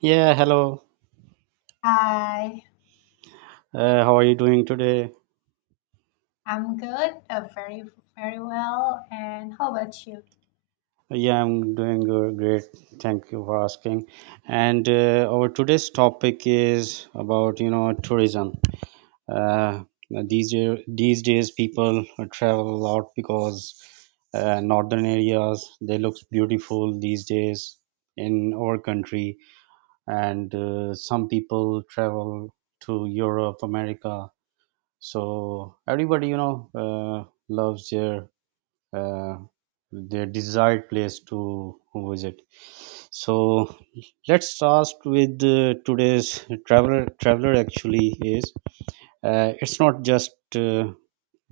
Yeah, hello. Hi, How are you doing today? I'm good, very, very well. And how about you? Yeah, I'm doing great. Thank you for asking. And our today's topic is about tourism. Uh, these days, people travel a lot because northern areas they look beautiful these days in our country, and some people travel to Europe, America. So everybody loves uh, their desired place to visit. So let's start with today's traveler. Traveler actually is, it's not just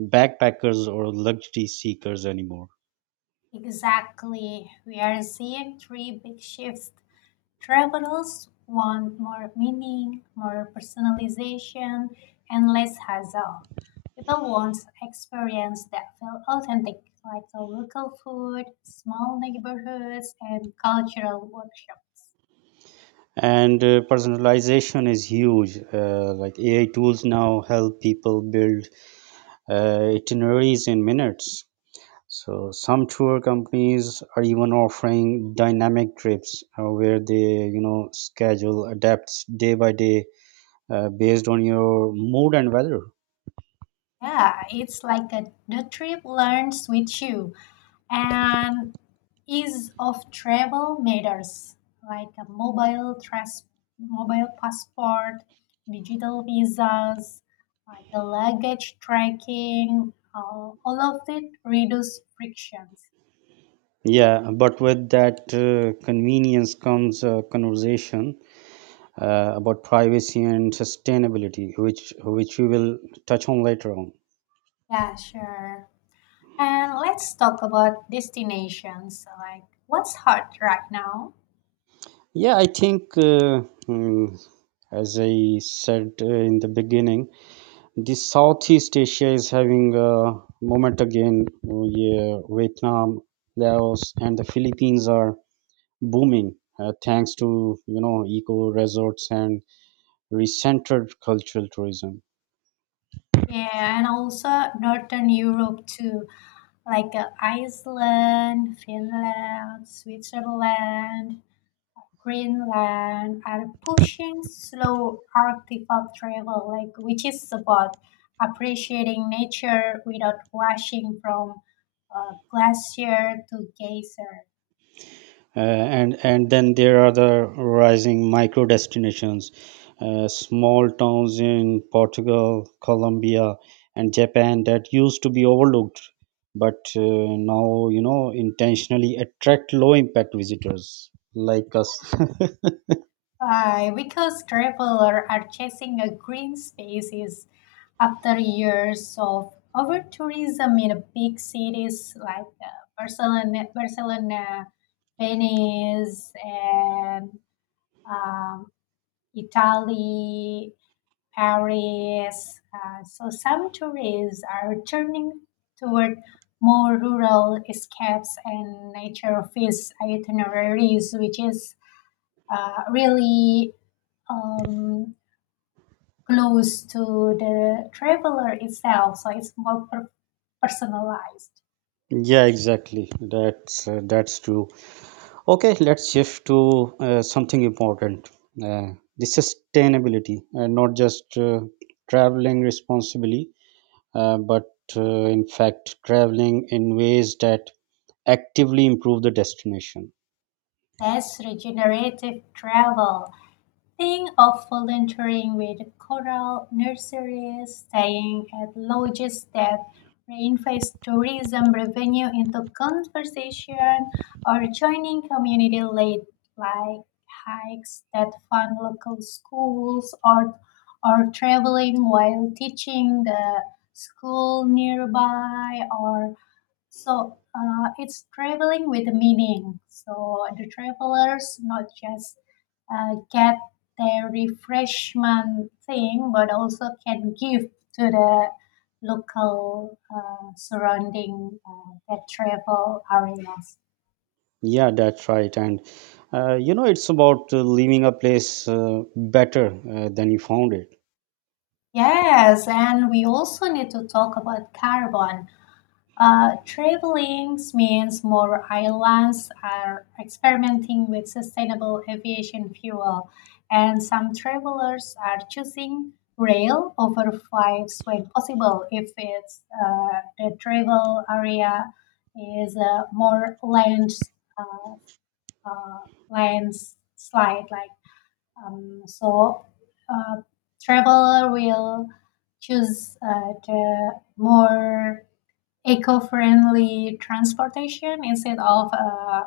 backpackers or luxury seekers anymore. Exactly. We are seeing three big shifts. Travelers want more meaning, more personalization, and less hassle. People want experience that feel authentic, like the local food, small neighborhoods, and cultural workshops. And personalization is huge. Like AI tools now help people build itineraries in minutes. So some tour companies are even offering dynamic trips where, they, you know, schedule adapts day by day based on your mood and weather. Yeah, it's like the trip learns with you, and ease of travel matters, like a mobile mobile passport, digital visas, like the luggage tracking. All of it reduce frictions. Yeah, but with that convenience comes a conversation about privacy and sustainability, which we will touch on later on. Yeah, sure. And let's talk about destinations, like, what's hot right now? Yeah, I think mm, as I said in the beginning, the Southeast Asia is having a moment again. Oh, yeah, Vietnam, Laos, and the Philippines are booming thanks to eco resorts and recentered cultural tourism. Yeah, and also northern Europe too, like Iceland, Finland, Switzerland, Greenland are pushing slow Arctic travel, like which is about appreciating nature without rushing from glacier to geyser. And then there are the rising micro destinations, small towns in portugal colombia and japan that used to be overlooked, but now intentionally attract low impact visitors like us. Why? Because travelers are chasing a green spaces after years of over tourism in big cities like Barcelona, Venice, and um, Italy, Paris. So some tourists are turning toward more rural escapes and nature feast itineraries, which is really um, close to the traveler itself. So it's more personalized. Yeah, exactly, that's true. Okay, let's shift to something important, uh, the sustainability, not just traveling responsibly, but in fact traveling in ways that actively improve the destination. That's regenerative travel. Think of volunteering with coral nurseries, staying at lodges that reinvest tourism revenue into conservation, or joining community led like hikes that fund local schools, or traveling while teaching the school nearby, or so it's traveling with a meaning. So the travelers not just get their refreshment thing, but also can give to the local surrounding that travel areas. Yeah, that's right. And you know, it's about leaving a place better than you found it. Yes, and we also need to talk about carbon. Traveling means more airlines are experimenting with sustainable aviation fuel, and some travelers are choosing rail over flights when possible, if it's the travel area is more land uh, uh, landslide like so uh, traveler will choose the more eco-friendly transportation instead of a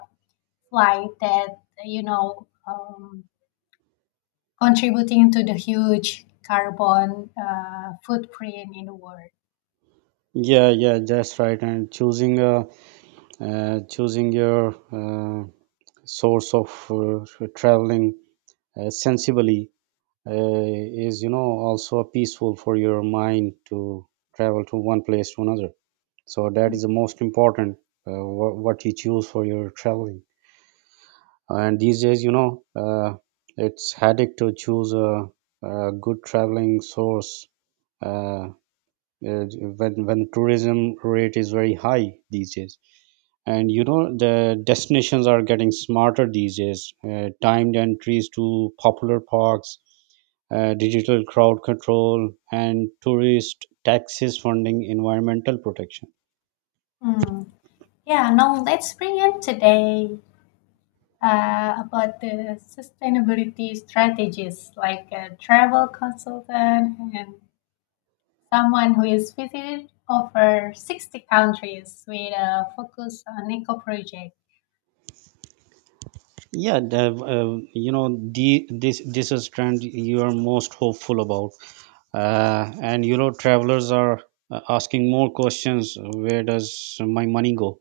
flight that you know um, contributing to the huge carbon footprint in the world. Yeah, yeah, that's right. And choosing, choosing your source of traveling sensibly is, you know, also peaceful for your mind to travel to one place to another. So that is the most important, what you choose for your traveling. And these days it's headache to choose a good traveling source, uh, uh, when tourism rate is very high these days. And you know the destinations are getting smarter these days: timed entries to popular parks, digital crowd control, and tourist taxes funding environmental protection. Mm. Yeah, now let's bring in today about the sustainability strategies, like a travel consultant and someone who has visited over 60 countries with a focus on eco projects. Yeah, Dev, you know, the this this is trend you are most hopeful about, and you know, travelers are asking more questions. Where does my money go?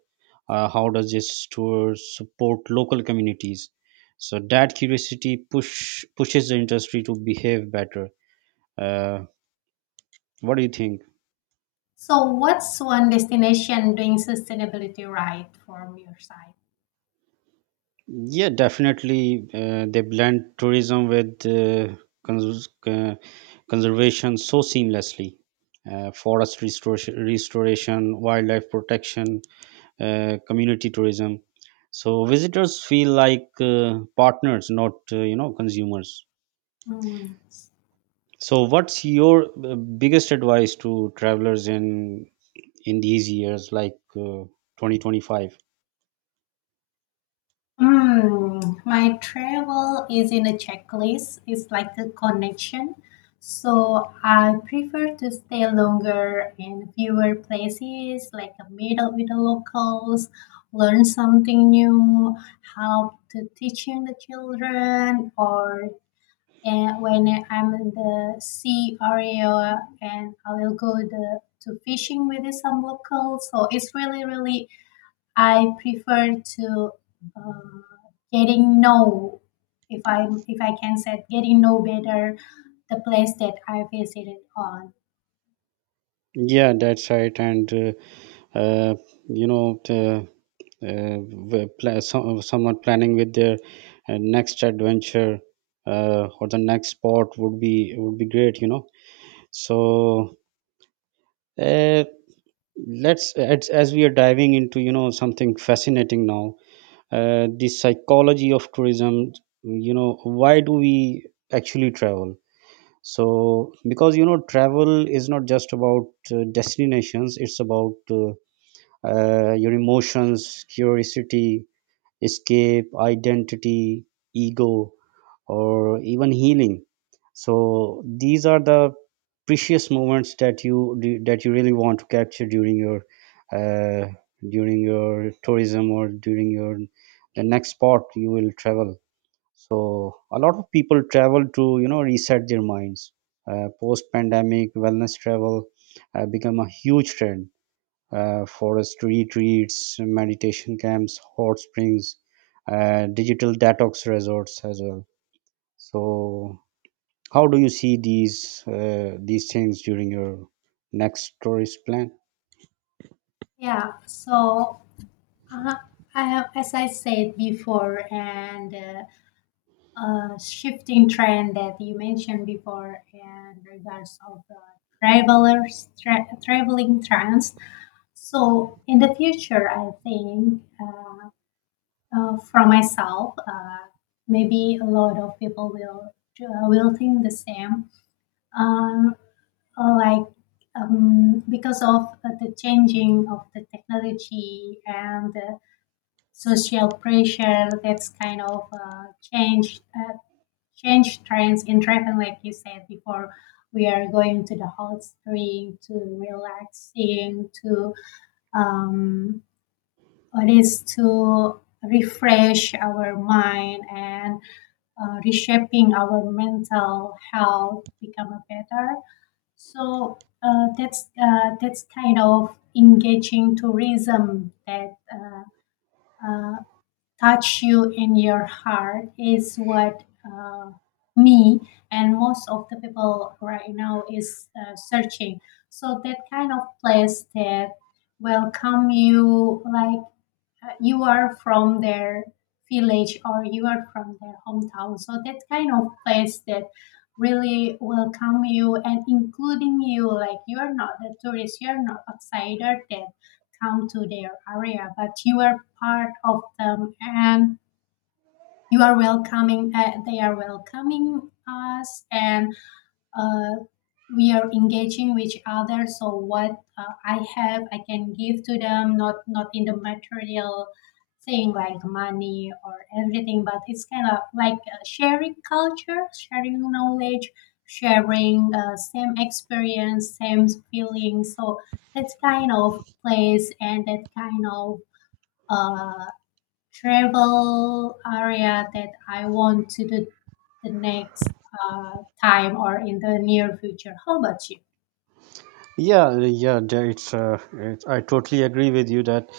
How does this tour support local communities? So that curiosity pushes the industry to behave better. Uh, what do you think? So, what's one destination doing sustainability right from your side? Yeah, definitely. They blend tourism with cons- uh, conservation so seamlessly. Forest restoration, restoration, wildlife protection, community tourism. So visitors feel like partners, not consumers. Hmm. So, what's your biggest advice to travelers in these years, like 2025? Mm, my travel is in a checklist. It's like a connection. So I prefer to stay longer in fewer places, like a middle with the locals, learn something new, help to teaching the children, or and when I'm in the sea area and I will go to fishing with some locals. So it's really, really, I prefer to uh, getting know, if I can say, getting know better the place that I visited on. Yeah, that's right. And uh, you know, the someone planning with their next adventure or the next spot would be great, you know. So uh, as we are diving into, you know, something fascinating now, the psychology of tourism, you know, why do we actually travel? So because you know travel is not just about destinations, it's about your emotions, curiosity, escape, identity, ego, or even healing. So these are the precious moments that you really want to capture uh, during your tourism or during your the next spot you will travel. So a lot of people travel to you know reset their minds. Post pandemic wellness travel become a huge trend: forest retreats, meditation camps, hot springs, digital detox resorts as well. So, how do you see these things during your next tourist plan? Yeah. So uh, I have, as I said before, and. Shifting trend that you mentioned before in regards of the travelers traveling trends. So in the future, I think for myself, maybe a lot of people will will think the same. Um, like because of the changing of the technology and the social pressure, that's kind of change trends in travel, like you said before. We are going to the hot spring to relaxing to um, what is, to refresh our mind and reshaping our mental health become a better. So that's kind of engaging tourism, that uh, touch you in your heart, is what uh, me and most of the people right now is searching. So that kind of place that will come you like you are from their village or you are from their hometown. So that kind of place that really welcome you and including you. Like, you are not a tourist, you are not outsider that come to their area, but you are part of them, and you are welcoming. They are welcoming us, and uh, we are engaging with other. So what I can give to them, not in the material thing like money or everything, but it's kind of like sharing culture, sharing knowledge, sharing same experience, same feelings. So that kind of place and that kind of uh, travel area, that I want to do the next time or in the near future. How about you? Yeah, yeah, there- it's, it's. I totally agree with you that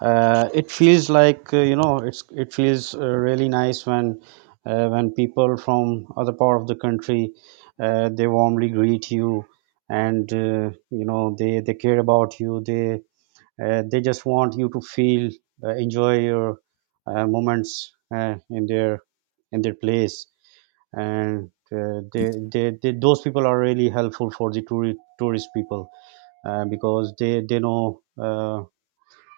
it feels like, you know, it feels really nice when people from other part of the country, they warmly greet you, and you know they care about you. They just want you to feel enjoy your moments in their place. And they those people are really helpful for the tourist people, because they know uh,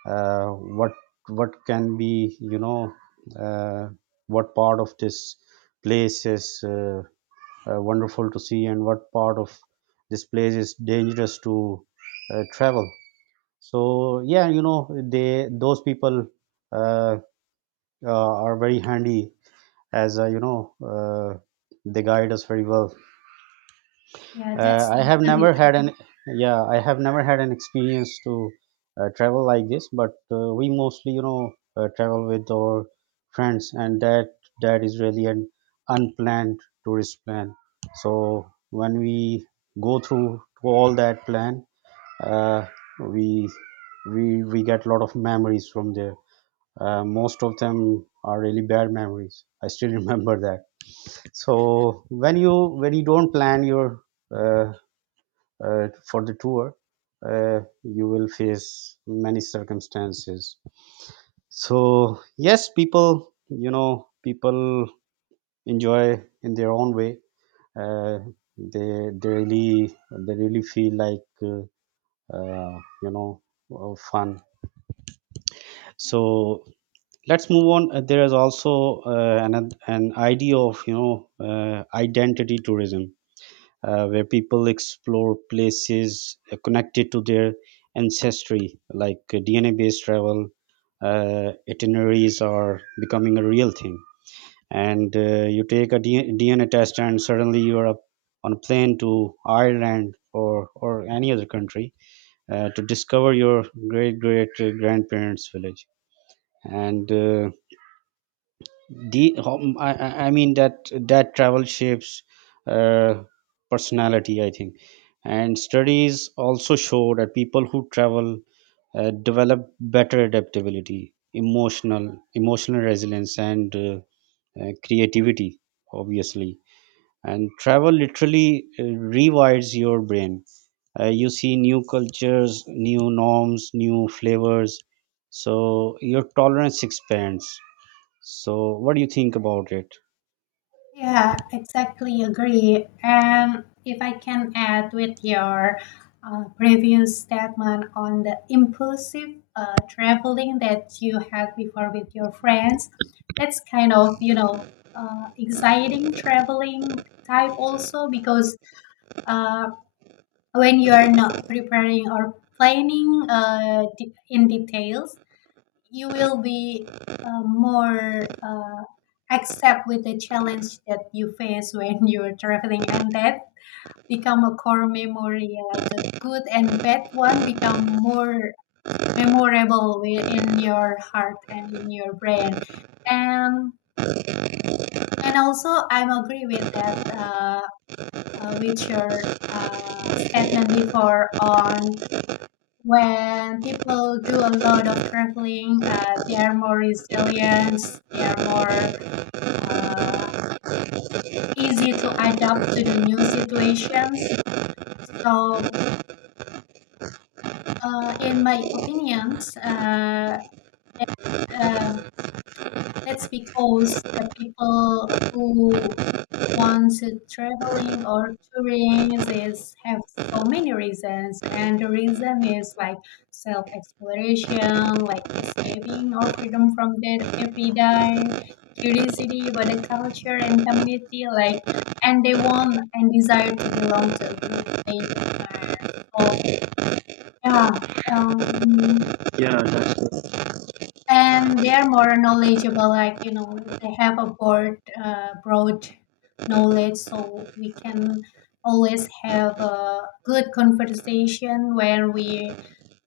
uh, what what can be, you know, uh, what part of this place is wonderful to see and what part of this place is dangerous to travel. So yeah, you know, they those people uh, are very handy, as you know, uh, they guide us very well. Yeah, that's I have totally never had an Yeah, I have never had an experience to travel like this, but we mostly, you know, travel with our friends, and that is really an unplanned tourist plan. So when we go through all that plan, uh, we we get a lot of memories from there. Most of them are really bad memories. I still remember that. So when you don't plan your uh, for the tour, you will face many circumstances. So yes, people, you know, people enjoy in their own way. Uh, they really feel like you know, fun. true. So let's move on. There is also an idea of, you know, identity tourism, where people explore places connected to their ancestry, like DNA based travel itineraries are becoming a real thing. And you take a DNA test, and suddenly you are up on a plane to Ireland, or any other country, to discover your great great grandparents' village. And the hom- I mean that travel shapes uh, personality, I think. And studies also show that people who travel develop better adaptability, emotional emotional resilience, and creativity, obviously. And travel literally rewires your brain. You see new cultures, new norms, new flavors, so your tolerance expands. So what do you think about it? Yeah, exactly agree. And if I can add with your previous statement on the impulsive traveling that you had before with your friends, that's kind of, exciting traveling type also, because uh, when you are not preparing or planning in details you will be more accept with the challenge that you face when you're traveling, and that become a core memory, like a good and bad one become more memorable in your heart and in your brain. And and also I'm agree with that with your statement before on when people do a lot of traveling, they are more resilient, they are more uh, easy to adapt to the new situations. So, in my opinions, um, that's because the people who want to traveling or touring is have so many reasons, and the reason is like self exploration, like escaping or freedom from their everyday curiosity about the culture and community, like, and they want and desire to belong to a group they admire. So yeah. um, Yeah, that's and they are more knowledgeable, like, you know, they have a broad broad knowledge, so we can always have a good conversation when we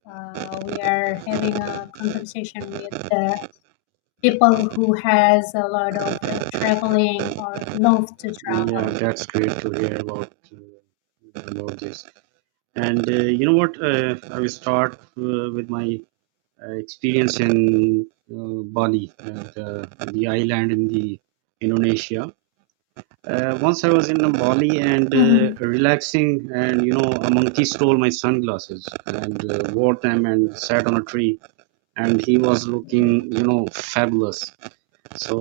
uh, we are having a conversation with the people who has a lot of traveling or love to yeah, travel. that's great to hear about this. And you know what? I will start with my experience in Bali, the island in the Indonesia. Once I was in Bali and Mhm. relaxing, and you know, a monkey stole my sunglasses and wore them and sat on a tree, and he was looking, you know, fabulous. So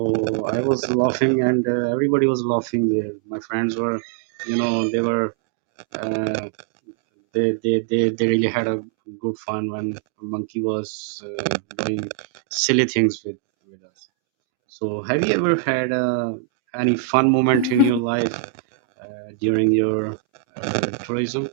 I was laughing, and everybody was laughing there. My friends were, you know, they were, uh, they really had a good fun when Monkey was doing silly things with us. So have you ever had any fun moment in your life during your uh, tourism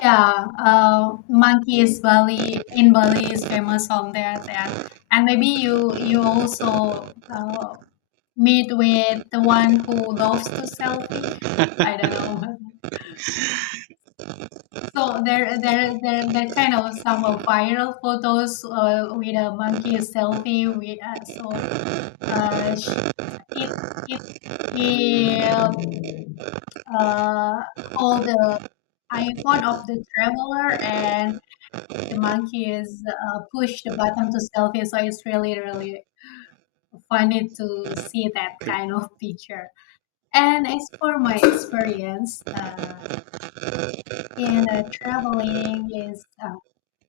Yeah, monkey is Bali in Bali is famous on that, yeah. And maybe you also meet with the one who loves to selfie. I don't know. So there kind of some of viral photos with a monkey selfie. Uh, sh- it it it hold the iPhone of the traveler, and the monkey is push the button to selfie. So it's really really funny to see that trip? kind of picture. And as for my experience in traveling is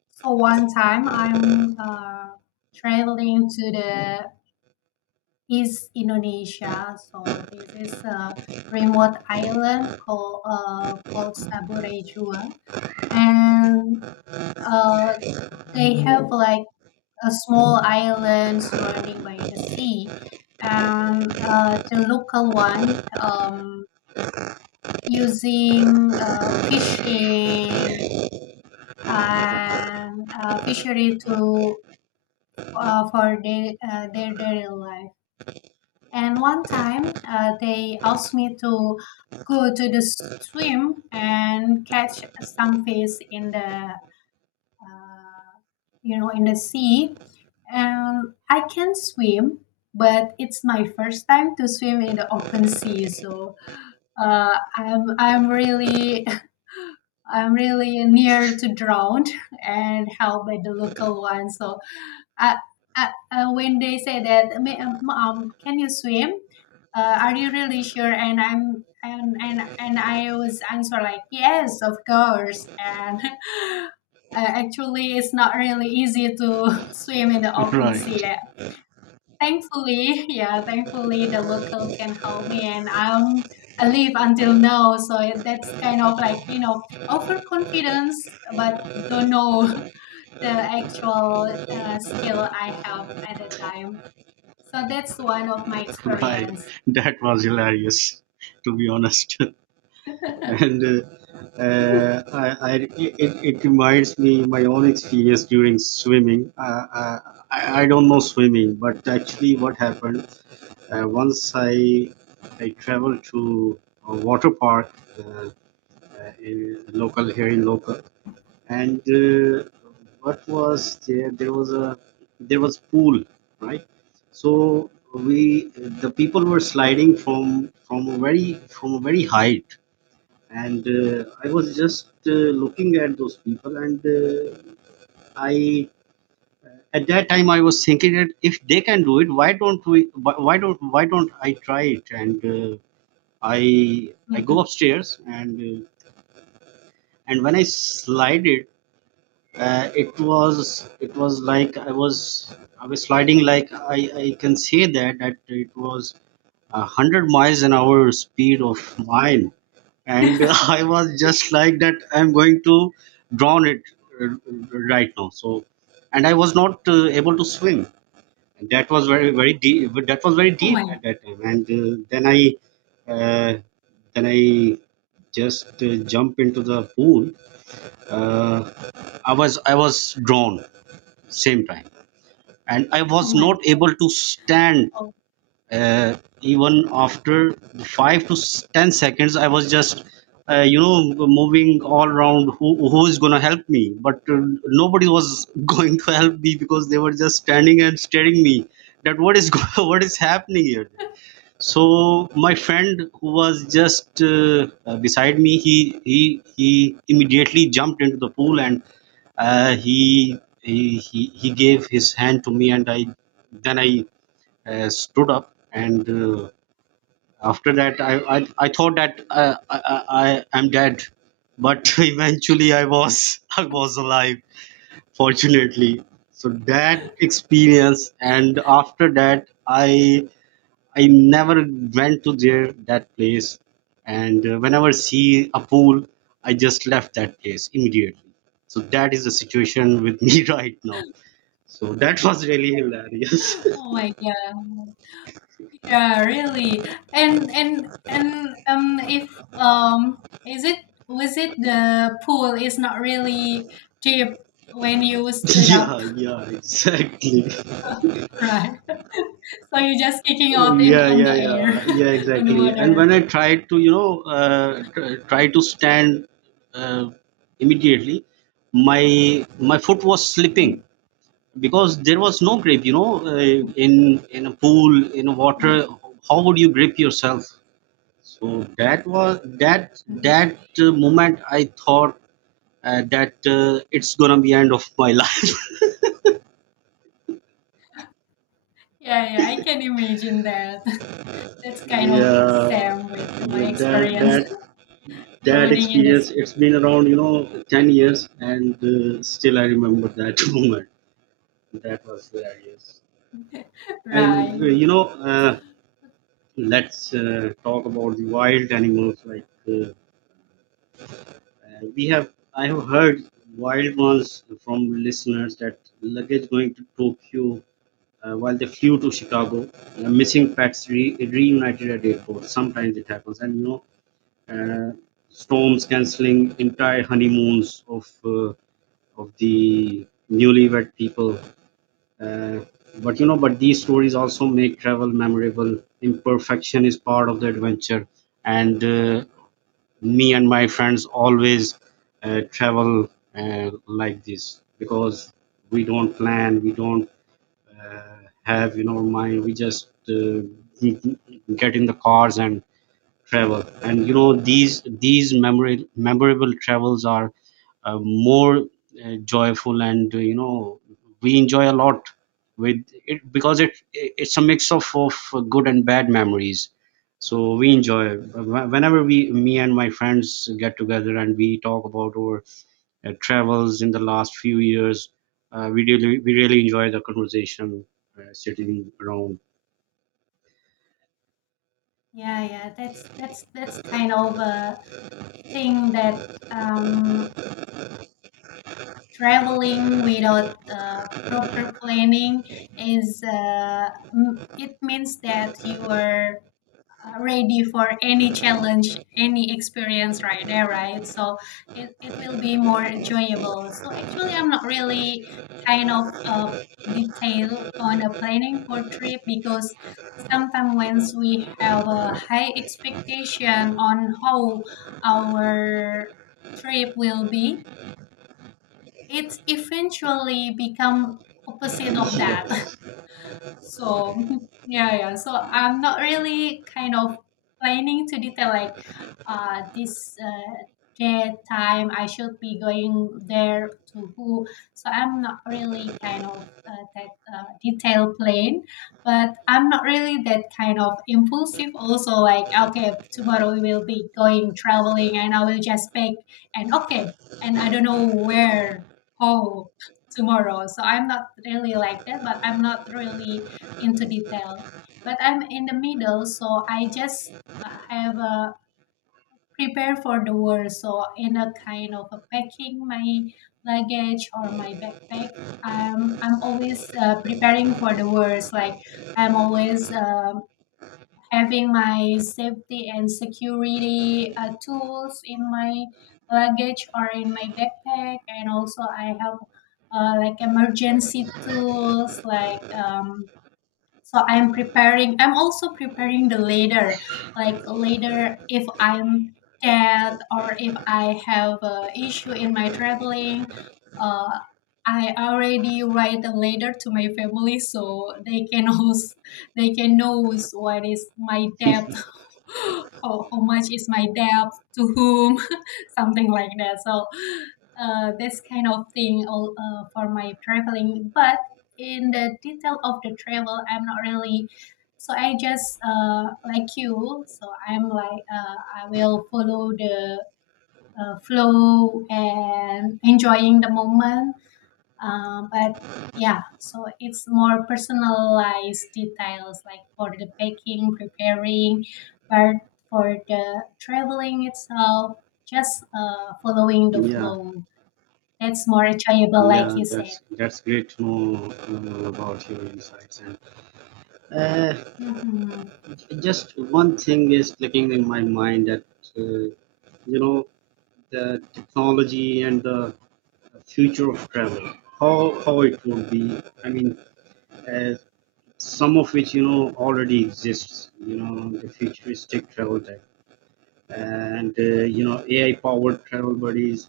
so one time I'm traveling to the East Indonesia. So this is a remote island called called Saburejua, and uh, they have like a small island surrounding by the sea. And the local one, using fishing and fishery to for their daily life. And one time, they asked me to go to the swim and catch some fish uh, in the sea. And I can swim, but it's my first time to swim in the open sea, so I'm really I'm really near to drowned, and helped by the local one. So uh, when they say that, Mom, can you swim? Are you really sure?" And I'm and I was answer like, yes, of course. And actually, it's not really easy to swim in the open sea. Right, Thankfully, yeah, thankfully the local can help me, and I live until now. So that's kind of like, overconfidence, but don't know the actual skill I have at the time. So that's one of my right. experience. That was hilarious, to be honest. and I, it reminds me my own experience during swimming. I don't know swimming, but actually, what happened once I traveled to a water park, in local here in local, and what was there? There was a There was pool, right? So we the people were sliding from a very height, and I was just looking at those people, and I at that time I was thinking that if they can do it, why don't we why don't I try it. And i I go Mhm. upstairs, and when I slide it, it was like I was sliding like I can say that that it was a hundred miles an hour speed of mine. And I was just like that I'm going to drown it, uh, right now. So, and I was not able to swim. And that was very very deep. But That was very Oh deep my, at that time. And uh, then I just jump into the pool. Uh, I was drowned same time, and I oh was my, not able to stand oh, even after 10 seconds. I was just moving all around. Who is going to help me? But nobody was going to help me because they were just standing and staring me that what is what is happening here. So my friend who was just beside me, he he immediately jumped into the pool, and he gave his hand to me, and I stood up. And After that, I thought that I am dead, but eventually I was alive, fortunately. So that experience, and after that, I never went to there, that place. And whenever see a pool, I just left that place immediately. So that is the situation with me right now. So that was really hilarious. oh my god. Yeah, really. And if is it was it the pool is not really deep when you stood up, Yeah. Yeah, exactly. right? So you're just kicking out in Yeah, on the yeah, air, yeah, yeah, on the exactly. And water. when I tried to try to stand, uh, immediately my foot was slipping Mm. because there was no grip, in a pool, in water, how would you grip yourself? So that was that Mhm. that uh, moment. I thought that it's gonna be end of my life. Yeah, yeah, I can imagine that. That's kind of Yeah, same with my yeah, that experience that that drowning in the experience, it's sea. been around, 10 years, and still I remember that moment. That was hilarious. And, uh, Right. you know, uh, let's talk about the wild animals. Like, I have heard wild ones from listeners, that luggage going to Tokyo while they flew to Chicago, missing pets reunited at airport. Sometimes it happens. Uh, Storms canceling entire honeymoons of the newlywed people. Uh, but but these stories also make travel memorable. Imperfection is part of the adventure, and me and my friends always travel like this, because we don't plan, we don't uh, have in our mind. We just get in the cars and travel. And you know, memorable travels are more joyful, and we enjoy a lot with it because it's a mix of good and bad memories. So we enjoy whenever we me and my friends get together and we talk about our travels in the last few years, we really enjoy the conversation, sitting around. Yeah, yeah, that's kind of a thing that traveling without proper planning it means that you are ready for any challenge, any experience right there, right, so it will be more enjoyable. So actually I'm not really kind of detail on the planning for trip, because sometimes once we have a high expectation on how our trip will be, it's eventually become opposite of that. Yeah. So yeah, yeah. So I'm not really kind of planning to detail, like this day time I should be going there to who. So I'm not really kind of that detail plan, but I'm not really that kind of impulsive. Also, like, okay, tomorrow we will be going traveling, and I will just pick and okay, and I don't know where how tomorrow. So I'm not really like that, but I'm not really into detail. But I'm in the middle, so I just have a prepare for the worst. So in a kind of a packing my luggage or my backpack, I'm always preparing for the worst. Like, I'm always having my safety and security tools in my luggage or in my backpack, and also I have like emergency tools like so I'm also preparing the later, like later if I'm dead or if I have a issue in my traveling. uh, I already write a letter to my family so they can, also, they can knows what is my debt, how much is my debt, to whom, something like that. So this kind of thing all, for my traveling, but in the detail of the travel, I'm not really. So I just like you, so I'm like, I will follow the flow and enjoying the moment. But yeah, so it's more personalized details, like for the packing preparing, but for the traveling itself, just following the Yeah. flow. That's more enjoyable, like Yeah, you said. that's great to know about your insights. And uh, Hmm. just one thing is clicking in my mind, that uh, you know the technology and the future of travel, how it will be. I mean, uh, some of which you know already exists. You know, the futuristic travel tech, and AI powered travel buddies,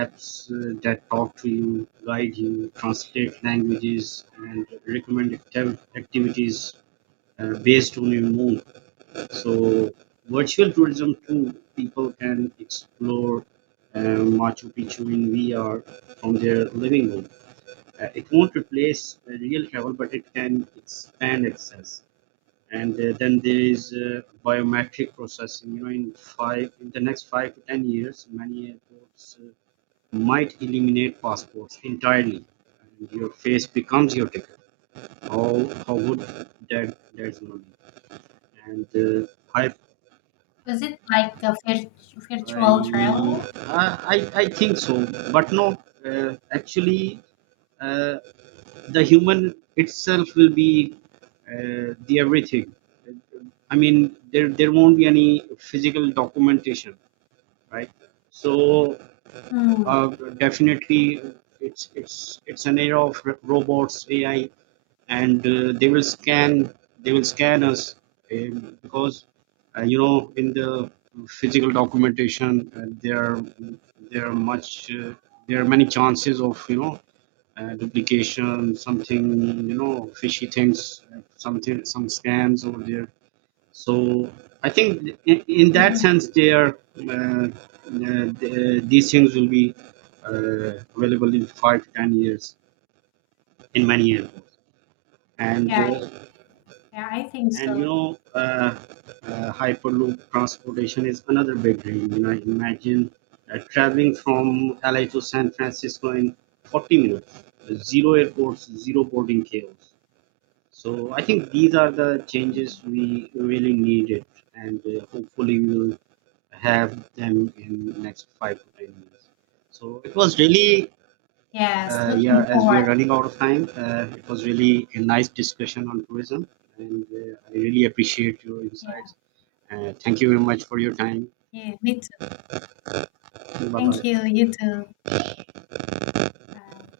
apps that talk to you, guide you, translate languages, and recommend activities based on your mood. So virtual tourism too, people can explore uh, Machu Picchu in VR from their living room. It won't replace real travel, but it can expand access. And Then there is biometric processing. You know, in the next 5 to 10 years, many airports might eliminate passports entirely, and your face becomes your ticket. How would that, that's gonna be. and uh, i Was it like a vir- i virtual travel? i i I think so. But no, actually uh, the human itself will be the everything. I mean, there won't be any physical documentation, right? So Mm-hmm. uh, definitely it's an era of robots, AI, and they will scan, they will scan us. Because in the physical documentation, there are much there are many chances of, duplication, something, you know, fishy things, something, some scams over there. So I think in that Mm-hmm. sense they are these things will be available in 5 to 10 years, in many airports. and Yeah, uh, yeah, I think And so. you know, hyperloop transportation is another big dream. You know, imagine traveling from LA to San Francisco in 40 minutes. Zero airports, zero boarding chaos. So I think these are the Mm. changes we really needed, and hopefully we will have them in next 5 to 10 years. So it was really Yes, yeah, looking as we forward. are running out of time, it was really a nice discussion on tourism, and I really appreciate your Yeah, insights. Thank you very much for your time. yeah, me too. Bye Thank bye. you, you too. Bye.